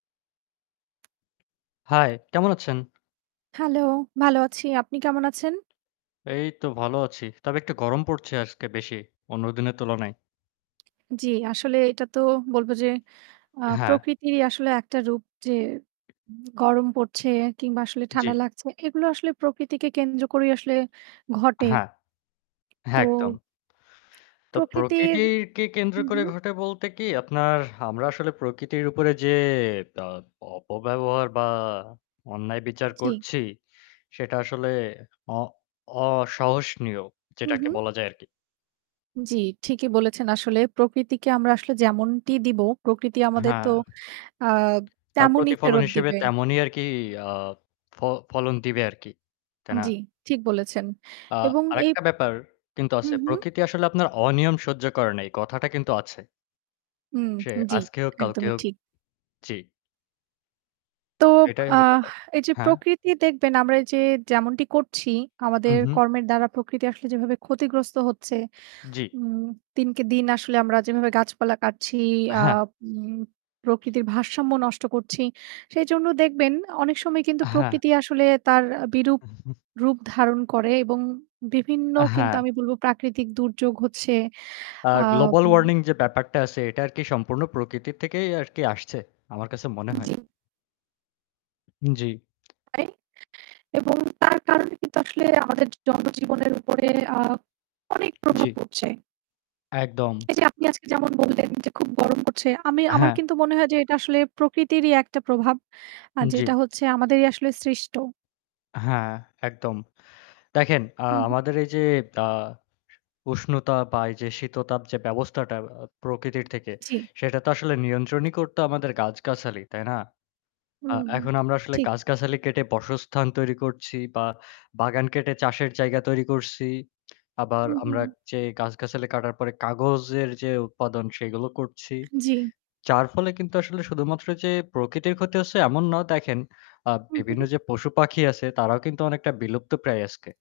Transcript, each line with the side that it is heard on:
left: Hi, কেমন আছেন?
right: Hello! ভালো আছি। আপনি কেমন আছেন?
left: এই তো ভালো আছি। তবে একটু গরম পড়ছে আজকে বেশি, অন্য দিনের তুলনায়।
right: জি, আসলে এটা তো বলব যে, আ
left: হ্যাঁ।
right: প্রকৃতিরই আসলে একটা রূপ যে গরম পড়ছে কিংবা আসলে
left: জি।
right: ঠান্ডা লাগছে। এগুলো আসলে প্রকৃতিকে কেন্দ্র করেই আসলে ঘটে।
left: হ্যাঁ। একদম।
right: তো
left: তো
right: প্রকৃতির
left: প্রকৃতিকে কেন্দ্র
right: হুম,
left: করে
right: হুম।
left: ঘটে বলতে কি আপনার, আমরা আসলে প্রকৃতির উপরে যে আ অপব্যবহার বা অন্যায় বিচার
right: জি।
left: করছি সেটা আসলে অ অসহনীয়
right: হুম,
left: যেটাকে
right: হুম।
left: বলা যায় আরকি।
right: জি, ঠিকই বলেছেন। আসলে প্রকৃতিকে আমরা আসলে যেমনটি দিব প্রকৃতি আমাদের তো
left: হ্যাঁ।
right: আ
left: তার
right: তেমনি
left: প্রতিফলন
right: ফেরত
left: হিসেবে
right: দিবে।
left: তেমনই আরকি, আ ফ ফলন দিবে আরকি। তাই না?
right: জি, ঠিক বলেছেন।
left: আ
right: এবং এই
left: আরেকটা ব্যাপার কিন্তু আছে।
right: হুম, হুম।
left: প্রকৃতি আসলে আপনার অনিয়ম সহ্য করে না, এই কথাটা কিন্তু আছে।
right: হুম,
left: সে
right: জি,
left: আজকে হোক কালকে
right: একদমই
left: হোক।
right: ঠিক।
left: জি।
right: তো,
left: এটাই হলো
right: আহ
left: ব্যাপার।
right: এই যে
left: হ্যাঁ।
right: প্রকৃতি দেখবেন আমরা এই যে যেমনটি করছি
left: উম
right: আমাদের
left: হুম।
right: কর্মের দ্বারা প্রকৃতি আসলে যেভাবে ক্ষতিগ্রস্ত হচ্ছে,
left: জি।
right: উম দিনকে দিন আসলে আমরা যেভাবে গাছপালা কাটছি, আ
left: হ্যাঁ।
right: উম প্রকৃতির ভারসাম্য নষ্ট করছি। সেজন্য দেখবেন অনেক সময় কিন্তু
left: হ্যাঁ।
right: প্রকৃতি আসলে তার বিরূপ রূপ ধারণ করে এবং বিভিন্ন
left: আ
right: কিন্তু
left: হ্যাঁ।
right: আমি বলব প্রাকৃতিক দুর্যোগ হচ্ছে,
left: আ
right: আ
left: গ্লোবাল
right: উম
left: ওয়ার্নিং যে ব্যাপারটা আছে এটা আরকি সম্পূর্ণ প্রকৃতি থেকেই আরকি আসছে, আমার কাছে মনে হয়।
right: জি।
left: উম জি।
right: [unintelligible] এবং তার কারণে কিন্তু আসলে আমাদের জনজীবনের উপরে, আ অনেক প্রভাব
left: জি।
right: পড়ছে।
left: একদম।
right: এই যে আপনি আজকে যেমন বললেন যে খুব গরম পড়ছে। আমি আমার
left: হ্যাঁ।
right: কিন্তু মনে হয় যে এটা আসলে প্রকৃতিরই একটা প্রভাব, আর
left: উম জি।
right: যেটা হচ্ছে আমাদেরই আসলে সৃষ্ট।
left: হ্যাঁ, একদম। দেখেন, আ
right: হুম, হুম।
left: আমাদের এই যে, আ উষ্ণতা বা এই যে শীততাপ যে ব্যবস্থাটা আ প্রকৃতির থেকে
right: জি।
left: সেটা তো আসলে নিয়ন্ত্রণই করতো আমাদের গাছগাছালি, তাই না? আ
right: হুম,
left: এখন আমরা আসলে
right: ঠিক।
left: গাছগাছালি কেটে বাসস্থান তৈরি করছি বা বাগান কেটে চাষের জায়গা তৈরি করছি। আবার
right: হুম, হুম।
left: আমরা যে গাছগাছালি কাটার পরে কাগজের যে উৎপাদন সেগুলো করছি।
right: জি।
left: যার ফলে কিন্তু আসলে শুধুমাত্র যে প্রকৃতির ক্ষতি হচ্ছে এমন না। দেখেন, আ
right: হুম,
left: বিভিন্ন
right: হুম।
left: যে পশুপাখি আছে তারাও কিন্তু অনেকটা বিলুপ্তপ্রায় আজকে।